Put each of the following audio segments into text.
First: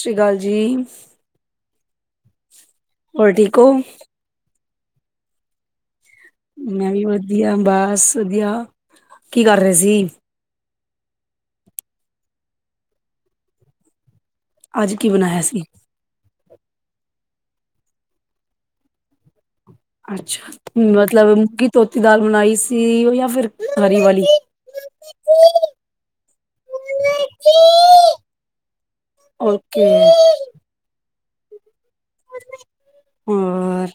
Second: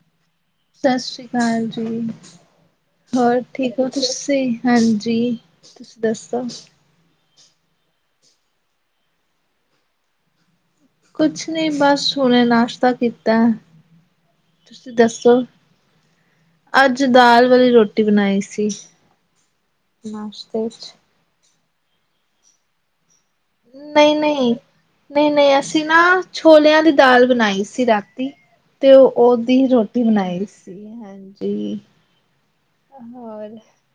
ਸਤਿ ਸ਼੍ਰੀ ਅਕਾਲ ਜੀ ਸਤਿ ਸ੍ਰੀ ਅਕਾਲ ਜੀ। ਹੋਰ ਠੀਕ ਹੋ ਤੁਸੀਂ, ਹਾਂਜੀ ਤੁਸੀਂ ਦੱਸੋ? ਮੈਂ ਵੀ ਵਧੀਆ, ਬਸ ਵਧੀਆ, ਕੀ ਕਰ ਰਹੇ ਸੀ? ਕੁਛ ਨੀ ਬਸ ਹੁਣੇ ਨਾਸ਼ਤਾ ਕੀਤਾ। ਤੁਸੀਂ ਅੱਜ ਕੀ ਦੱਸੋ ਬਣਾਇਆ ਸੀ ਅੱਜ ਦਾਲ ਵਾਲੀ ਰੋਟੀ ਬਣਾਈ ਸੀ। ਅੱਛਾ ਨਾਸ਼ਤੇ ਵਿੱਚ ਮਤਲਬ ਮੂੰਗੀ ਧੋਤੀ ਦਾਲ ਬਣਾਈ ਸੀ ਉਹ ਜਾਂ ਫਿਰ ਹਰੀ ਨਹੀਂ, ਵਾਲੀ ਨਹੀਂ, ਨਹੀਂ, ਨਹੀਂ ਅਸੀਂ ਨਾ ਛੋਲਿਆਂ ਦੀ ਦਾਲ ਬਣਾਈ ਸੀ ਰਾਤੀ। ਤੇ ਉਹਦੀ ਓਕੇ ਰੋਟੀ ਬਣਾਈ ਸੀ ਹਾਂਜੀ। ਹੋਰ?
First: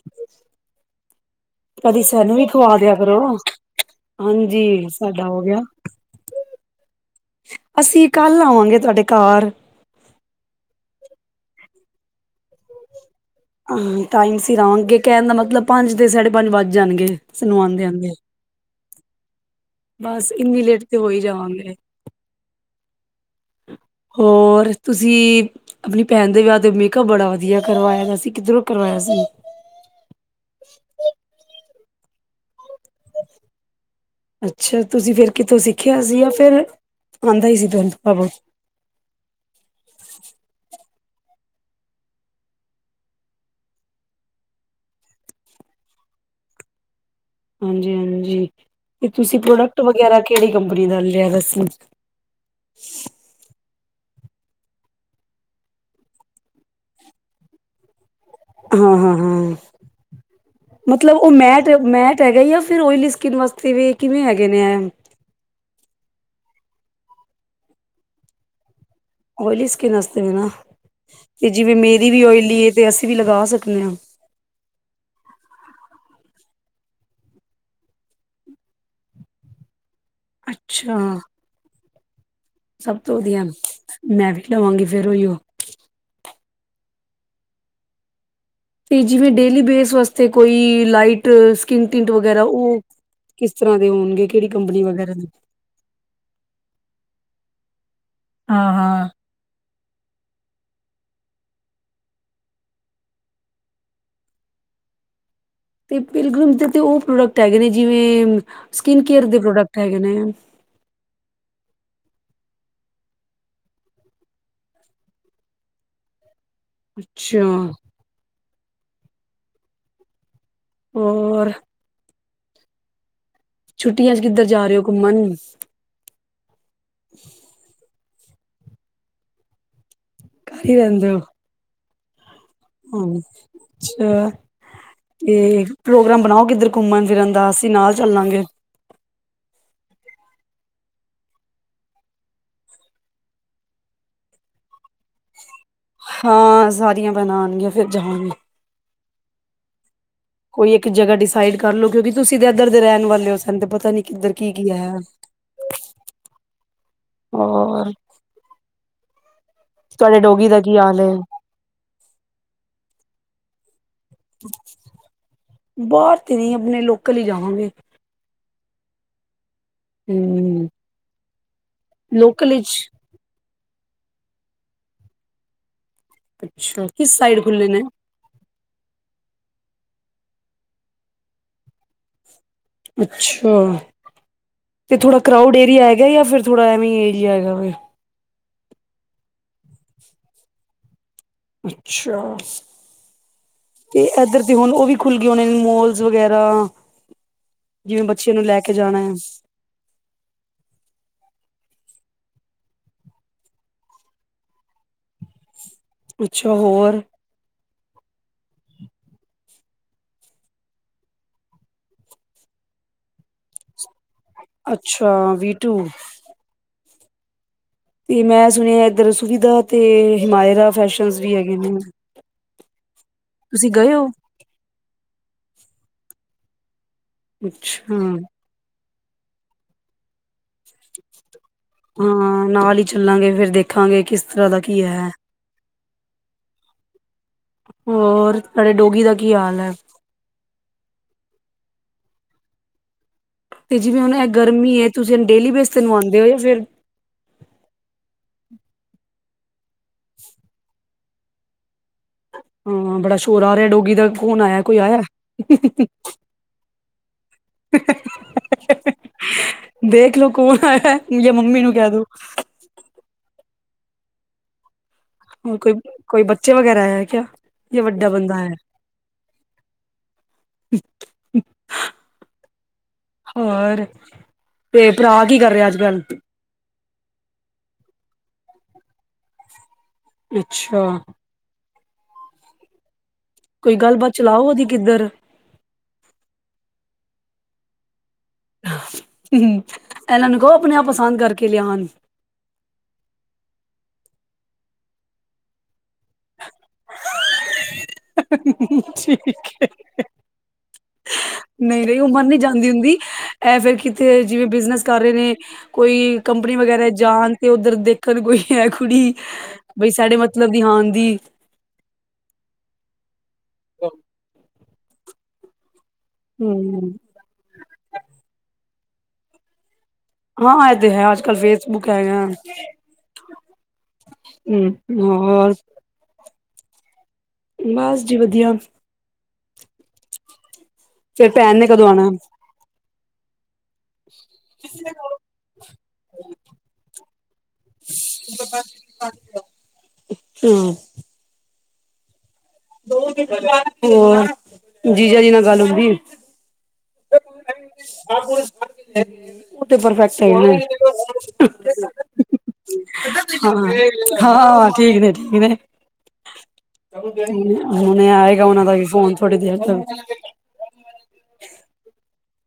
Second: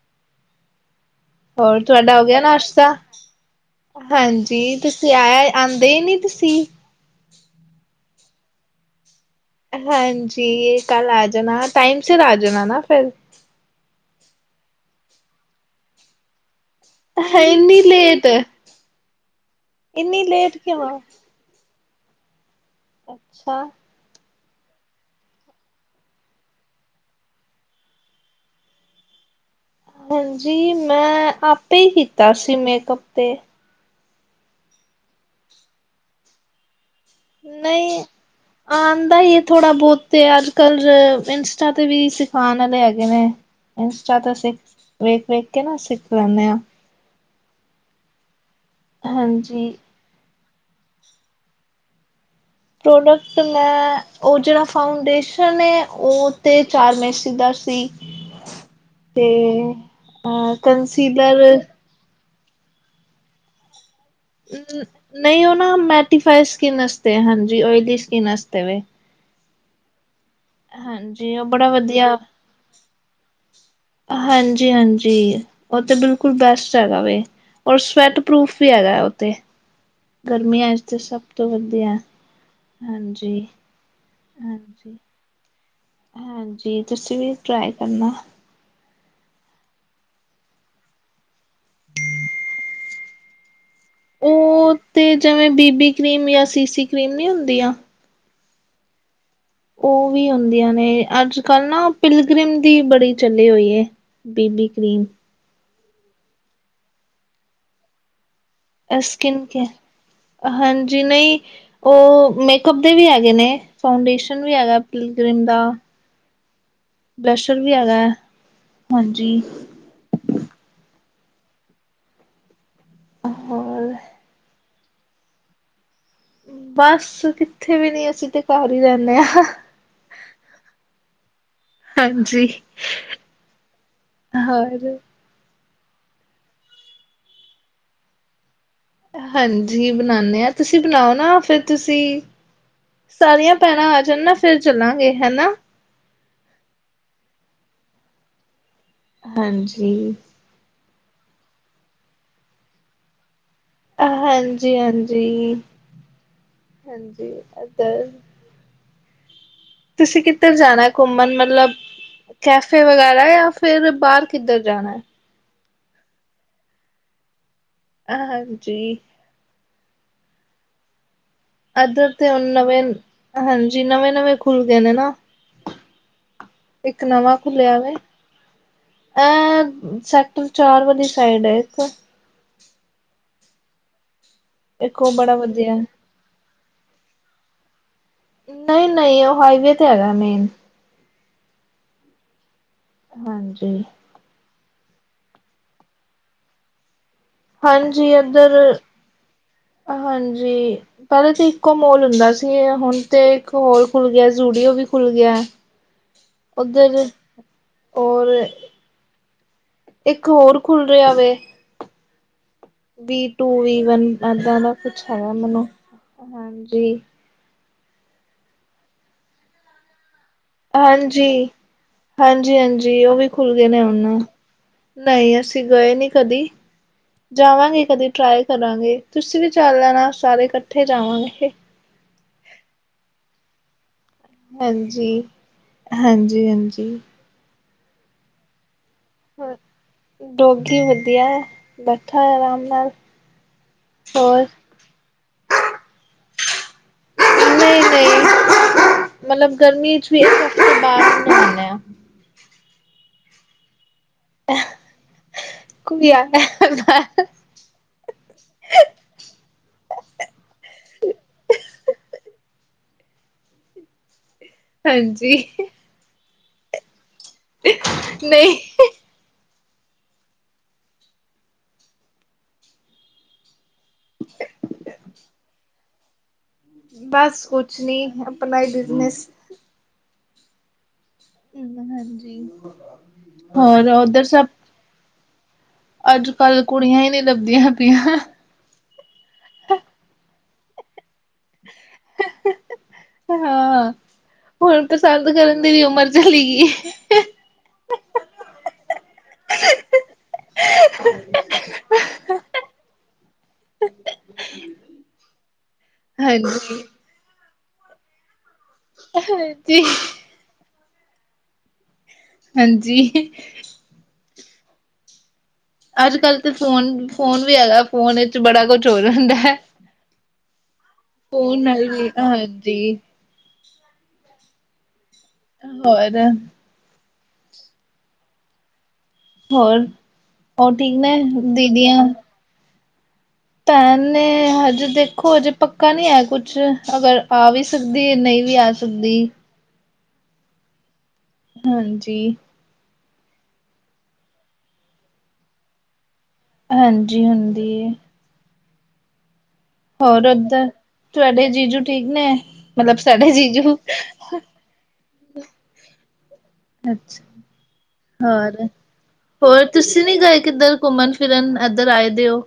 ਹੋਰ ਕਦੀ ਤੁਹਾਡਾ ਹੋ ਸਾਨੂੰ ਗਿਆ ਵੀ ਖਵਾ ਨਾਸ਼ਤਾ।? ਦਿਆ ਕਰੋ ਹਾਂਜੀ, ਤੁਸੀਂ ਸਾਡਾ ਹੋ ਆਇਆ ਗਿਆ ਆਉਂਦੇ ਹੀ ਨਹੀਂ ਤੁਸੀਂ। ਅਸੀਂ, ਕੱਲ ਆਵਾਂਗੇ ਤੁਹਾਡੇ ਘਰ। ਹਾਂਜੀ, ਇਹ ਕੱਲ ਆ ਜਾਣਾ ਟਾਈਮ ਸਿਰ ਆ ਜਾਣਾ ਨਾ ਫਿਰ। ਹਾਂ ਟਾਈਮ ਸਿਰ ਆਵੇਗੇ ਕਹਿਣ ਦਾ ਮਤਲਬ ਪੰਜ ਤੇ ਸਾਢੇ ਪੰਜ ਵੱਜ ਜਾਣਗੇ ਸਾਨੂੰ ਇੰਨੀ ਆਉਂਦੇ, ਆਉਂਦੇ। ਲੇਟ ਬਸ ਇੰਨੀ ਲੇਟ ਤੇ ਹੋ ਹੀ ਜਾਵਾਂਗੇ। ਅੱਛਾ। ਹੋਰ ਤੁਸੀਂ- ਆਪਣੀ ਭੈਣ ਦੇ ਵਿਆਹ ਤੇ ਮੇਕਅਪ ਬੜਾ ਵਧੀਆ ਕਰਵਾਇਆ ਸੀ। ਕਿੱਧਰੋਂ ਕਰਵਾਇਆ ਸੀ? ਹਾਂਜੀ, ਮੈਂ ਆਪੇ ਹੀ ਕੀਤਾ ਸੀ ਮੇਕਅੱਪ ਤੇ। ਅੱਛਾ ਤੁਸੀਂ ਫਿਰ, ਕਿਥੋਂ ਸਿੱਖਿਆ ਸੀ ਜਾਂ ਫਿਰ। ਆਉਂਦਾ ਹੀ ਸੀ ਤੁਹਾਨੂੰ ਨਹੀ। ਥੋੜਾ ਬਹੁਤ ਆਉਦਾ ਹੀ ਹੈ ਥੋੜ੍ਹਾ ਬਹੁਤ ਤੇ ਅੱਜ ਕੱਲ ਇੰਸਟਾ ਤੇ ਵੀ ਸਿਖਾਉਣ ਵਾਲੇ ਹੈਗੇ ਨੇ। ਇੰਸਟਾ ਤੋਂ ਸਿੱਖ ਵੇਖ ਵੇਖ ਕੇ ਨਾ ਸਿੱਖ ਲੈਂਦੇ ਹਾਂ। ਹਾਂਜੀ, ਹਾਂਜੀ ਤੇ ਤੁਸੀਂ ਹਾਂਜੀ ਪ੍ਰੋਡਕਟ ਵਗੈਰਾ ਕਿਹੜੀ ਕੰਪਨੀ ਦਾ ਲਿਆ ਦੱਸੋ? ਪ੍ਰੋਡਕਟ। ਅਤੇ ਮੈਂ ਉਹ ਜਿਹੜਾ ਫਾਊਂਡੇਸ਼ਨ ਏ ਉਹ ਤਾਂ ਚਾਰਮੈਸੀ ਦਾ ਸੀ। ਹਾਂ, ਹਾਂ, ਤੇ ਹਾਂ ਮਤਲਬ ਉਹ ਕੰਸੀਲਰ ਮੈਟ, ਮੈਟ। ਹੈਗਾ ਹੀ ਆ ਫਿਰ ਓਇਲੀ ਸਕਿੰਨ ਵਾਸਤੇ ਵੀ ਕਿਵੇਂ ਹੈਗੇ ਨੇ ਏ। ਨਹੀਂ ਉਹ ਨਾ ਮੇਟੀਫਾਈ ਸਕਿਨ ਵਾਸਤੇ ਹਾਂਜੀ, ਓਇਲੀ ਸਕਿੰਨ ਵਾਸਤੇ ਵੇ। ਓਇਲੀ ਸਕਿੰਨ ਵਸਤੇ ਹੈ ਨਾ ਹਾਂਜੀ ਉਹ ਤੇ ਬੜਾ ਜਿਵੇਂ ਮੇਰੀ ਵਧੀਆ ਵੀ ਓਇਲੀ ਹੈ ਤੇ ਅਸੀਂ ਵੀ ਲਗਾ ਸਕਦੇ ਹਾਂ। ਹਾਂਜੀ ਹਾਂਜੀ ਉਹ ਤਾਂ ਬਿਲਕੁਲ ਬੈਸਟ ਹੈਗਾ ਵੇ। ਔਰ ਸਵੈਟ ਪਰੂਫ ਵੀ ਹੈਗਾ ਹੈ ਉੱਥੇ ਗਰਮੀਆਂ ਵਿਚ ਅੱਛਾ ਤੇ ਸਭ ਤੋਂ ਵਧੀਆ ਸਭ ਤੋਂ ਹਾਂਜੀ ਵਧੀਆ ਮੈਂ ਵੀ ਲਵਾਂਗੀ ਹਾਂਜੀ ਫੇਰ ਉਹੀ ਉਹ ਹਾਂਜੀ, ਤੁਸੀਂ ਵੀ ਟਰਾਈ ਕਰਨਾ। ਤੇ ਜਿਵੇਂ ਡੇਲੀ ਬੇਸ ਵਾਸਤੇ ਕੋਈ ਲਾਈਟ ਸਕਿੰਨ ਟਿੰਟ ਵਗੈਰਾ ਉਹ। ਕਿਸ ਤਰ੍ਹਾਂ ਦੇ ਹੋਣਗੇ ਕਿਹੜੀ ਉਹ ਕੰਪਨੀ ਵਗੈਰਾ ਤੇ ਦੀ? ਜਿਵੇਂ ਬੀਬੀ ਕਰੀਮ ਜਾਂ ਸੀ, ਸੀ ਕ੍ਰੀਮ ਨਹੀਂ ਹੁੰਦੀਆ। ਹਾਂ, ਹਾਂ। ਉਹ ਵੀ ਹੁੰਦੀਆਂ ਨੇ ਅੱਜ ਕੱਲ੍ਹ ਨਾ ਪਿਲਗ੍ਰਿਮ ਦੀ ਬੜੀ ਚੱਲੀ ਹੋਈ ਹੈ। Baby cream. ਅਤੇ ਪਿਲ ਗਰੀਮ ਦੇ ਉਹ ਪ੍ਰੋਡਕਟ ਹੈਗੇ ਨੇ ਜਿਵੇਂ ਸਕਿਨ ਕੇਅਰ ਦੇ ਪ੍ਰੋਡਕਟ ਹੈਗੇ ਨੇ। ਜੀ ਨਈ ਉਹ ਮੇਕਅਪ ਦੇ ਵੀ ਹੈਗੇ ਨੇ ਫਾਊਂਡੇਸ਼ਨ ਵੀ ਹੈਗਾ ਪਿਲਕ੍ਰਿਮ ਦਾ ਅੱਛਾ ਬਲਸ਼ਰ ਵੀ ਹੈਗਾ ਹਾਂਜੀ ਹੋਰ ਹੋਰ ਛੁੱਟੀਆਂ ਚ ਕਿੱਧਰ ਜਾ ਰਹੇ ਹੋ ਘੁੰਮਣ ਬਸ ਕਿੱਥੇ ਵੀ ਨੀ ਅਸੀਂ ਤੇ ਘਰ ਹੀ ਰਹਦੇ ਹਾਂ ਘਰ ਹੀ ਰਹਿੰਦੇ ਹੋ ਹਾਂਜੀ ਹਮ ਅੱਛਾ ਹੋਰ ਤੇ ਪ੍ਰੋਗਰਾਮ ਬਣਾਓ ਕਿੱਧਰ ਘੁੰਮਣ ਫਿਰਨ ਦਾ ਅਸੀਂ ਨਾਲ ਚੱਲਾਂਗੇ ਹਾਂਜੀ ਬਣਾਦੇ ਹਾਂ ਤੁਸੀਂ ਬਣਾਓ ਨਾ ਫਿਰ ਤੁਸੀਂ ਸਾਰੀਆਂ ਭੈਣਾਂ ਆ ਜਾਣ ਨਾ ਫਿਰ ਚੱਲਾਂਗੇ ਹਨਾ ਹਾਂ ਸਾਰੀਆਂ ਭੈਣਾ ਆਣਗੀਆਂ ਫਿਰ ਜਾਣਗੇ ਹਾਂਜੀ ਕੋਈ ਇੱਕ ਜਗ੍ਹਾ ਡਿਸਾਈਡ ਕਰ ਲ ਲੋ ਕਿਉਂਕਿ ਤੁਸੀਂ ਦੇ ਇੱਧਰ ਦੇ ਰਹਿਣ ਵਾਲੇ ਹੋ ਸਨੁਤੇ ਪਤਾ ਨੀ ਕਿੱਧਰ ਕੀ ਗਿਆ ਹਾਂਜੀ ਹੈ ਹਾਂਜੀ ਹਾਂਜੀ ਅ ਹੋਰ ਤੁਹਾਡੇ ਤੁਸੀਂ ਡੋਗੀ ਕਿੱਧਰ ਦਾ ਕੀ ਜਾਣਾ ਹਾਲ ਏ? ਘੁੰਮਣ ਮਤਲਬ ਕੈਫੇ ਵਗੈਰਾ ਜਾਂ ਫਿਰ ਬਾਹਰ ਕਿੱਧਰ ਜਾਣਾ ਹੈ ਬਾਹਰ ਤੇ ਨਹੀਂ ਆਪਣੇ ਲੋਕਲ ਹੀ ਜਾਵਾਂਗੇ ਹਾਂਜੀ ਹਮ ਅੱਧਰ ਤੇ ਹੁਨ ਨਵੇਂ ਹਾਂਜੀ ਨਵੇਂ ਨਵੇਂ ਖੁੱਲ ਗਏ ਨੇ ਨਾ ਅੱਛਾ ਇੱਕ ਕਿਸ ਨਵਾਂ ਸਾਈਡ ਖੁੱਲੇ ਖੁੱਲਿਆ ਨੇ ਵ ਸੈਕਟਰ ਚਾਰ ਵਲੀ ਸਾਈਡ ਹੈ ਇੱਕ ਤਾਂ ਅੱਛਾ ਤੇ ਇੱਕ ਉਹ ਥੋੜਾ ਬੜਾ ਕਰਾਊਡ ਵਧੀਆ ਏਰੀਆ ਹੈਗਾ ਜਾਂ ਫਿਰ ਥੋੜਾ ਐਵੇਂ ਏਰੀਆ ਹੈਗਾ ਨਹੀਂ ਨਹੀਂ ਉਹ ਹਾਈਵੇ ਤੇ ਹੈਗਾ ਮੇਨ ਅੱਛਾ ਹਾਂਜੀ ਤੇ ਇਧਰ ਤੇ ਹੁਣ ਉਹ ਵੀ ਖੁੱਲ ਗਈ ਉਹਣੇ ਮੋਲਸ ਵਗੈਰਾ ਜਿਵੇਂ ਹਾਂਜੀ ਬੱਚਿਆਂ ਨੂੰ ਇੱਧਰ ਲੈ ਕੇ ਜਾਣਾ ਆ ਹਾਂਜੀ ਪਹਿਲੇ ਤੇ ਇੱਕੋ ਮੋਲ ਹੁੰਦਾ ਸੀ ਹੁਣ ਤੇ ਇੱਕ ਹੋਰ ਖੁੱਲ ਗਿਆ ਜੂਡੀਓ ਵੀ ਖੁੱਲ ਗਿਆ ਅੱਛਾ ਉਧਰ ਹੋਰ ਹੋਰ ਇੱਕ ਹੋਰ ਖੁੱਲ ਰਿਹਾ ਵੇ ਵੀ ਟੂ ਵੀ ਵਨ ਏਦਾਂ ਦਾ ਕੁਛ ਅੱਛਾ ਹੈਗਾ ਵੀ ਮੈਨੂੰ ਟੂ ਹਾਂਜੀ ਤੇ ਮੈਂ ਸੁਣਿਆ ਇਧਰ ਸੁਵਿਧਾ ਤੇ ਹਿਮਾਇਰਾ ਫੈਸ਼ਨ ਵੀ ਹਾਂਜੀ ਹੈਗੇ ਨੇ ਹਾਂਜੀ ਹਾਂਜੀ ਉਹ ਵੀ ਖੁੱਲ ਗਏ ਤੁਸੀਂ ਨੇ ਹੋ ਹੁਨ ਨਹੀਂ ਅਸੀਂ ਗਏ ਨਹੀਂੀ ਕਦੀ ਜਾਵਾਂਗੇ ਅੱਛਾ ਕਦੀ ਟਰਾਈ ਕਰਾਂਗੇ ਤੁਸੀਂ ਵੀ ਚੱਲ ਲੈਣਾ ਸਾਰੇ ਇਕੱਠੇ ਜਾਵਾਂਗੇ ਇਹ ਹਾਂ ਨਾਲ ਹੀ ਚੱਲਾਂਗੇ ਫੇਰ ਦੇਖਾਂਗੇ ਕਿਸ ਤਰ੍ਹਾਂ ਦਾ ਕੀ ਹਾਂਜੀ ਹੈ ਹਾਂਜੀ ਹਾਂਜੀ ਹੋਰ ਤੂੰਹਾਡੇ ਡੋਗੀ ਦਾ ਕੀ ਹਾਲ ਹੈ ਡੋਗੀ ਵਧੀਆ ਹੈ ਬੈਠਾ ਆਰਾਮ ਨਾਲ ਤੇ ਜਿਵੇਂ ਹੁਣ ਇਹ ਹੋਰ ਗਰਮੀ ਹੈ ਤੁਸੀਂ ਡੇਲੀ ਬੇਸ ਤੇ ਨਵਾਉਂਦੇ ਹੋ ਜਾਂ ਫਿਰ ਨਹੀਂ ਨਹੀਂ ਮਤਲਬ ਗਰਮੀ ਚ ਵੀ ਇੱਕ ਹਫ਼ਤੇ ਬਾਅਦ ਹਾਂ ਬੜਾ ਸ਼ੋਰ ਹ ਰਿਹਾ ਡੋਰੀ ਦਾ ਕੌਣ ਆਇਆ ਕੋਈ ਆਇਆ ਕੋਈ ਆਇਆ ਬਾਹਰ [unintelligible] ਦੇਖਲੋ ਕੌਣ ਆਇਆ ਜਾ ਮੰਮੀ ਨੂੰ ਕਹਿ ਦੂੰ ਹਾਂਜੀ ਹੋਰ ਕੋਈ ਕੋਈ ਬੱਚੇ ਵਗੈਰਾ ਹੈ ਕਿਆ ਇਹ ਵੱਡਾ ਬੰਦਾ ਹੈ ਨਹੀਂ ਅੱਾ [unintelligible] ਹੋਰ ਤੇ ਭਰਾ ਕੀ ਕਰ ਰਹਾ ਅੱਜ ਕੱਲ ਬਸ ਕੁਛ ਨੀ ਆਪਣਾ ਹੀ ਬਿਜਨਸ ਅੱਛਾ ਹਾਂਜੀ ਕੋਈ ਹੋਰ ਗੱਲਬਾਤ ਉਧਰ ਸਭ ਚਲਾਓ ਉਹਦੀ ਕਿੱਧਰ ਅੱਜ ਕੱਲ੍ਹ ਕੁੜੀਆਂ ਹੀ ਨਹੀਂੀ ਲੱਭਦੀਆਂ ਪਈਆਂ ਇਹਨਾਂ ਨੂੰ ਕਹੋ ਆਪਣੇ ਆਪ ਪਸੰਦ ਕਰਕੇ ਲਿਆ ਹਨ ਹਾਂ ਹੁਣ ਪਸੰਦ ਕਰਨ ਦੀ ਵੀ ਉਮਰ ਚਲੀ ਗਈ ਠੀਕ ਹੈ ਹਹ ਰ ਉਹ ਮਰਨੀ ਜਾਂਦੀ ਹੁੰਦੀ ਇਹ ਫੇਰ ਕਿਤੇ ਜਿਵੇਂ ਬਿਜਨਸ ਕਰ ਰਹੇ ਨੇ ਕੋਈ ਕੰਪਨੀ ਹਾਂਜੀ ਵਗੈਰਾ ਜਾਣ ਤੇ ਉੱਧਰ ਦੇਖਣ ਕੋਈ ਹੈ ਕੁੜੀ ਹਾਂਜੀ ਬਈ ਸਾਡੇ ਮ ਮਤਲਬ ਦੀ ਹਾਂ ਦੀ ਹਾਂਜੀ ਅੱਜ ਕੱਲ ਤਾਂ ਫੋਨ ਹਮ ਫੋਨ ਵੀ ਆਗਾ ਫੋਨ ਵਿੱਚ ਬੜਾ ਕੁਛ ਹੋ ਰਿ ਹੁੰਦਾ ਹਾਂ ਇਹ ਤੇ ਹੈ ਅੱਜ ਕੱਲ ਨਾਲ ਫੇਸਬੁੱਕ ਵੀ ਹੈਗਾ ਹਾਂਜੀ ਹਮ ਹੋਰ ਹੋਰ ਬਸ ਜੀ ਵਧੀਆ ਹੋਰ ਹੋਰ ਠੀਕ ਨੇ ਫੇਰ ਭੈਣ ਨੇ ਕਦੋਂ ਦੀਦੀਆਂ ਆਣਾ ਪੈਨ ਨੇ ਹਜੇ ਦੇਖੋ ਹਜੇ ਪੱਕਾ ਨਹੀਂ ਹੈ ਕੁਛ ਅਗਰ ਆ ਵੀ ਸਕਦੀ ਨਹੀਂ ਵੀ ਆ ਸਕ ਤੁਦੀ ਹਮ ਹਾਂਜੀ ਹੋਰ ਜੀਜਾ ਜੀ ਨਾਲ ਗੱਲ ਹੋਦੀ ਬਲ ਹਾਂਜੀ ਹੁੰਦੀ ਹੈ [unintelligible] ਉਹ ਤੇ ਪਰਫੈਕਟ ਹੋਰ ਹੈ ਉੱਧਰ ਤੁਹਾਡੇ ਜੀਜੂ ਠੀਕ ਨੇ ਮਤਲਬ ਸਾਡੇ ਜੀਜੂ ਹਾਂ ਹਾਂ ਠੀਕ ਨੇ ਠੀਕ ਨੇ ਅੱਛਾ ਹੁਣੇ ਆਏਗਾ ਹੋਰ ਉਹਨਾਂ ਦਾ ਵੀ ਫੋਨ ਥੋੜੀ ਦੇਰ ਹੋਰ ਤੁਸੀਂ ਨੀ ਤੱਕ ਗਏ ਕਿੱਧਰ ਘੁੰਮਣ ਫਿਰਨ ਇੱਧਰ ਆਏ ਦਿ ਹੋ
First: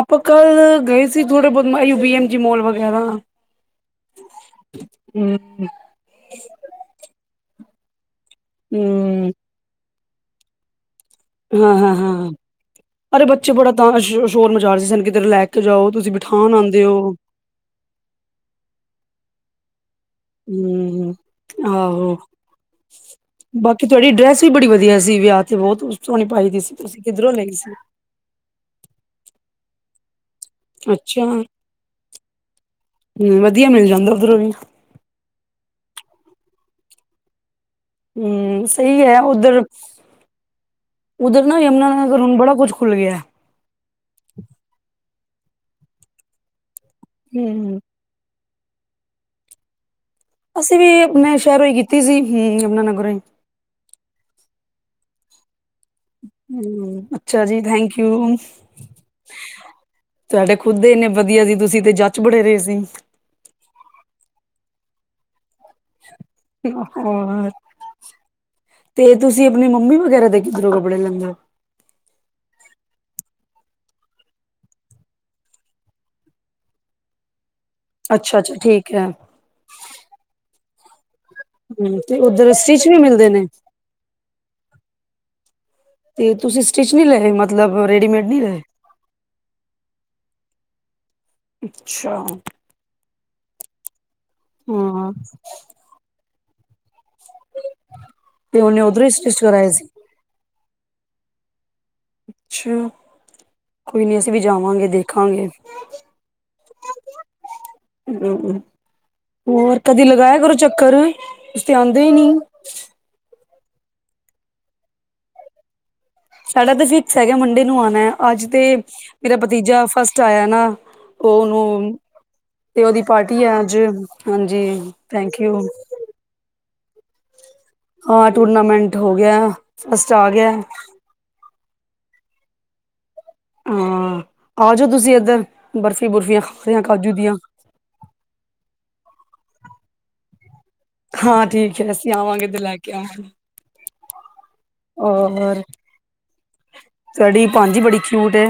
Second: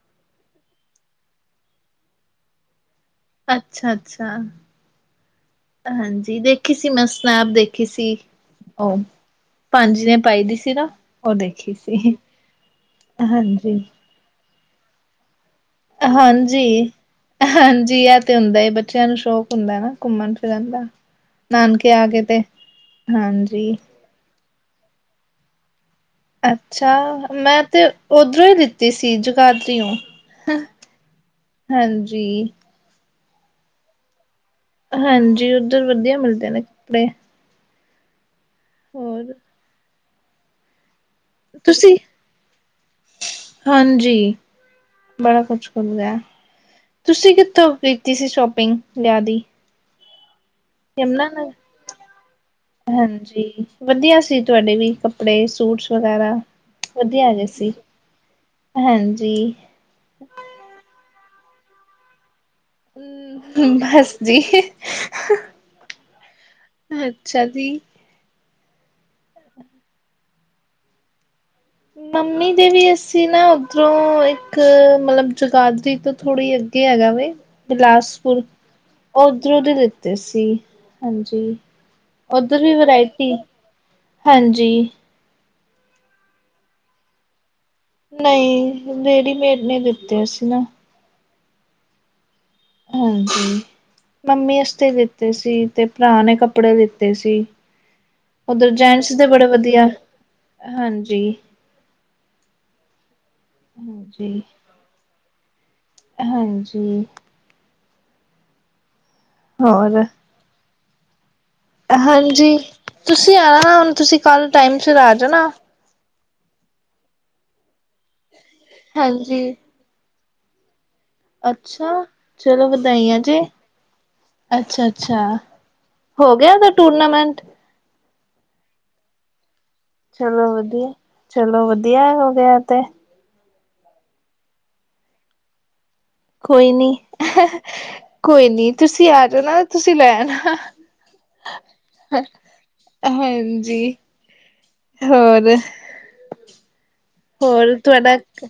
ਆਪਾਂ ਕੱਲ ਗਏ ਸੀ ਥੋੜੇ ਬਹੁਤ ਮ ਬੀ ਐਮ ਜੀ ਮੋਲ ਵਗੈਰਾ ਅੱਛਾ ਅੱਛਾ ਹੂੰ। ਹਾਂਜੀ ਦੇਖੀ ਸੀ ਮਸ ਆਪ ਦੇਖੀ ਸੀ ਉਹ ਹੂੰ, ਪੰਜ ਨੇ ਪਾਈ ਦੀ ਸੀ ਨਾ ਉਹ ਹਾਂ ਦੇਖੀ ਹਾਂ ਸੀ ਹਾਂ ਅਰੇ ਬੱਚੇ ਬੜਾ ਹਾਂਜੀ ਤਾਂ ਸ਼ੋਰ ਮਜ਼ਾਾਰ ਸੀ ਸਨ ਕਿਤੇ ਰਿਲੈਕ ਹਾਂਜੀ ਹਾਂਜੀ ਆ ਤੇ ਹੁੰਦਾ ਏ ਬੱਚਿਆਂ ਨੂੰ ਸ਼ੌਕ ਹੁੰਦਾ ਨਾ ਘੁੰਮਣ ਫਿਰਨ ਦਾ ਹੂੰ, ਨਾਨਕੇ ਆ ਆਹੋ ਕੇ ਤੇ ਹਾਂਜੀ ਬਾਕੀ ਤੁਹਾਡੀ ਡਰੈਸ ਵੀ ਬੜੀ ਵਧੀਆ ਸੀ ਵਿਆਹ ਤੇ ਬਹੁਤ ਸੋਨੀ ਪਾਈ ਦੀ ਸੀ ਅੱਛਾ ਤੁਸੀਂ ਕਿੱਧਰੋਂ ਲਈ ਮੈਂ ਸੀ ਤੇ ਓਧਰੋਂ ਹੀ ਲਿੱਤੀ ਸੀ ਜਗਾਦਰੀਓ ਅੱਛਾ ਹਮ ਹਾਂਜੀ, ਵਧੀਆ ਮਿਲ ਜਾਂਦਾ ਉੱਧਰੋਂ ਵੀ ਹਾਂਜੀ ਉੱਧਰ ਵਧੀਆ ਮਿਲਦੇ ਨੇ ਕੱਪੜੇ ਹਮ ਸਹੀ ਹੈ ਹੋਰ ਉਧਰ ਉੱਧਰ ਨਾ ਤੁਸੀਂ ਯਮੁਨਾਨਗਰ ਹੁਣ ਬੜਾ ਕੁੱਝ ਖੁੱਲ੍ਹ ਗਿਆ ਹਾਂਜੀ ਬੜਾ ਕੁਛ ਕਰ ਗਿਆ ਤੁਸੀਂ ਕਿੱਥੋਂ ਹੂੰ, ਜਂ ਸ਼ੋਪਿੰਗ ਲਿਆ ਦੀ ਅਸੀਂ ਵੀ ਕਿਮ ਆਪਣੇ ਸ਼ਹਿਰੋਂ ਹੀ ਕੀਤੀ ਸੀ ਹੂੰ ਯਮੁਨਾ ਨਗਰੋਂ ਹੀ। ਹਾਂਜੀ ਵਧੀਆ ਸੀ ਤੁਹਾਡੇ ਵੀ ਕੱ ਕੱਪੜੇ ਸੂਟਸ ਵਗੈਰਾ ਹੂ ਵਧੀਆ ਅੱਛਾ ਹੈਗੇ ਜੀ ਸੀ ਥੈਂਕ ਯੂ ਹਾਂਜੀ ਤੁਹਾਡੇ ਖੁਦ ਦੇ ਇੰਨੇ ਵਧੀਆ ਸੀ ਤੁਸੀਂ ਤੇ ਜੱਚ ਬੜੇ ਰਹੇ ਸੀ ਬਸ ਜੀ ਅੱਛਾ ਜੀ। ਆ ਤੇ ਤੁਸੀਂ ਆਪਣੀ ਮੰਮੀ ਵਗੈਰਾ ਦੇ ਕਿੱਧਰੋਂ ਕੱਪੜੇ ਲੈਂਦਾ ਮੰਮੀ ਦੇ ਵੀ ਅਸੀਂ ਨਾ ਉੱਧਰੋਂ ਇੱਕ ਮਤਲਬ ਜਗਾਦਰੀ ਤੋਂ ਥੋੜੀ ਹੈਗਾ ਹੈ ਵੇ ਬਿਲਾਸਪੁਰ ਅੱਛਾ-ਅੱਛਾ ਠੀਕ ਹੈ ਉਧਰੋਂ ਦੇ ਦਿੱਤੇ ਸੀ ਹਾਂਜੀ ਹੂੰ ਤੇ ਉੱਧਰ ਵੀ ਸਟਿਚ ਮਿਲਦੇ ਵਰਾਇਟੀ ਨੇ? ਹਾਂਜੀ ਤੇ ਤੁਸੀਂ ਸਟਿਚ ਨੀ ਲੈ ਮ ਮਤਲਬ ਰੈਡੀ ਨਹੀਂ ਰੇਡੀਮੇਡ ਨੇ ਮਿਲਤੇ ਸੀਂ ਨਾ ਅੱਛਾ ਹਾਂਜੀ ਮੰਮੀ ਵਾਸਤੇ ਹਾਂ ਲਿੱਤੇ ਸੀ ਤੇ ਭਰਾ ਨੇ ਕੱਪੜੇ ਦਿੱਤੇ ਸੀ ਤੇ ਉਧਰ ਉਹਨੇ ਉੱਧਰੋਂ ਹੀ ਜੈਂਟਸ ਦੇ ਸਟਿਚ ਬੜੇ ਕਰਾਏ ਸੀ? ਵਧੀਆ ਹਾਂਜੀ ਅੱਛਾ ਕੋਈ ਨੀ ਅਸੀਂ ਵੀ ਹਾਂਜੀ। ਜਾਵਾਂਗੇ ਦੇਖਾਂਗੇ ਹਾਂਜੀ ਹੂ ਹੋਰ ਕਦੀ ਲਗਾਇਆ ਕਰੋ ਚੱਕਰ ਤੁਸੀਂ ਤੇ ਆਂਦੇ ਹੀ ਨੀ। ਹਾਂਜੀ ਤੁਸੀਂ ਆਣਾ ਨਾ ਹੁਣ ਤੁਸੀਂ ਕੱਲ ਟਾਈਮ ਫਿਰ ਆ ਜਾਣਾ ਸਾਡਾ ਤੇ ਫਿਕਸ ਹੈਗਾ ਮੰਡੇ ਨੂੰ ਆਉਣਾ ਹੈ ਅੱਜ ਤੇ ਮੇਰਾ ਹਾਂਜੀ ਭਤੀਜਾ ਫਸਟ ਆਇਆ ਨਾ ਉਹਨੂੰ ਅੱਛਾ ਚਲੋ ਤੇ ਉਦੀ ਵਧਾਈਆਂ ਜੀ ਪਾਰਟੀ ਆ ਅੱਜ ਹਾਂਜੀ ਅੱਛਾ ਅੱਛਾ ਥੈਂਕ ਯੂ ਹੋ ਗਿਆ ਉਹਦਾ ਟੂਰਨਾਮੈਂਟ ਹਾਂ ਟੂਰਨਾਮੈਂਟ ਹੋ ਗਿਆ ਫਸਟ ਆ ਚਲੋ ਗਿਆ ਵਧੀਆ ਚਲੋ ਵਧੀਆ ਹੋ ਗਿਆ ਤੇ ਹਾਂ ਆ ਜਾਓ ਤੁਸੀਂ ਇੱਧਰ ਬਰਫ਼ੀ ਬੁਰਫੀ ਕੋਈ ਨੀ ਕੋਈ ਨੀ ਤੁਸੀਂ ਆ ਜਾਓ ਨਾ ਤੁਸੀਂ ਲੈ ਆਣਾ ਹਾਂ ਠੀਕ ਹੈ ਅਸੀਂ ਆਵਾਂਗੇ ਇੱਧ ਲੈ ਕੇ ਆਵਾਂਗੇ ਹਾਂਜੀ ਹੋਰ ਔਰ ਤੁਹਾਡੀ ਹੋਰ ਭਾਣਜੀ ਬੜੀ ਤੁਹਾਡਾ ਕਿਊਟ ਹੈ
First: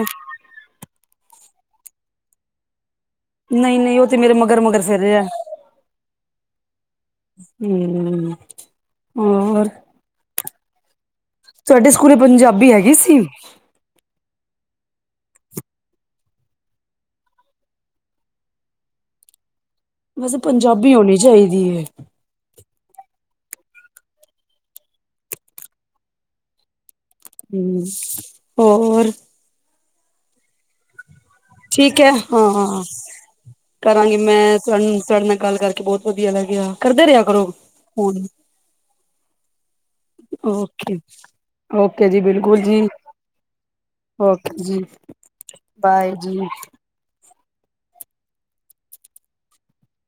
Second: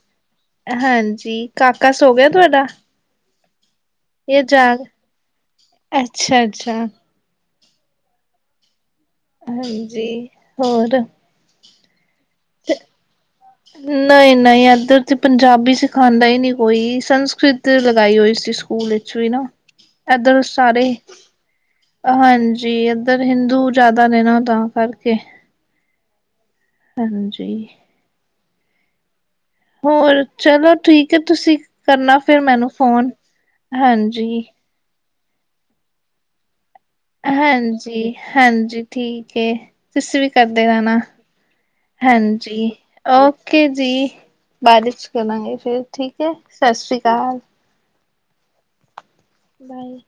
ਹਾਂਜੀ ਕਾਕਾ ਸੋ ਗਿਆ ਤੁਹਾਡਾ ਨਹੀਂ ਨਹੀਂ ਉਹ ਤੇ ਮੇਰੇ ਇਹ ਮਗਰ ਜਾਗ ਮਗਰ ਫਿਰ ਰਿਹਾ ਅੱਛਾ ਅੱਛਾ ਹੂ,,, ਹਾਂਜੀ ਹੋਰ ਸਾਡੇ ਸਕੂਲੇ ਪੰਜਾਬੀ ਹੈਗੀ ਸੀ ਨਹੀਂ ਨਹੀਂ ਇੱਧਰ ਤੇ ਪੰਜਾਬੀ ਸਿਖਾਉਂਦਾ ਹੀ ਨਹੀਂ ਕੋਈ ਸੰਸਕ੍ਰਿਤ ਲਗਾਈ ਹੋਈ ਸੀ ਸਕੂਲ ਵਿੱਚ ਵੀ ਨਾ ਵੈਸੇ ਏਧਰ ਸਾਰੇ ਪੰਜਾਬੀ ਹੋਣੀ ਚਾਹੀਦੀ ਹੈ ਹਾਂਜੀ ਇੱਧਰ ਹਿੰਦੂ ਜ਼ਿਆਦਾ ਨੇ ਨਾ ਤਾਂ ਕਰਕੇ ਹੈਨਾ ਜੀ। ਹੂ,,, ਹੋਰ ਹੋਰ ਚਲੋ ਠੀਕ ਹੈ ਤੁਸੀਂ ਠੀਕ ਹੈ ਕਰਨਾ ਫਿਰ ਹਾਂ ਮੈਨੂੰ ਹਾਂ ਫੋਨ ਕਰਾਂਗੀ ਹਾਂਜੀ ਮੈਂ ਸਨ ਸਰ ਨਾਲ ਗੱਲ ਕਰਕੇ ਬਹੁਤ ਵਧੀਆ ਲੱਗਿਆ। ਕਰਦੇ ਰਿਹਾ ਕਰੋ ਹਾਂਜੀ ਫੋਨ ਹਾਂਜੀ ਠੀਕ ਹੈ ਤੁਸੀਂ ਵੀ ਕਰਦੇ ਰਹਿਣਾ ਓਕੇ ਓਕੇ ਜੀ ਬਿਲਕੁਲ ਹਾਂਜੀ ਜੀ ਓਕੇ ਜੀ ਓਕੇ ਜੀ ਬਾਅਦ ਵਿੱਚ ਕਰਾਂਗੇ ਤੇ ਬਾਏ ਠੀਕ ਹੈ ਜੀ ਸਤਿ ਸ਼੍ਰੀ ਅਕਾਲ। ਬਾਏ।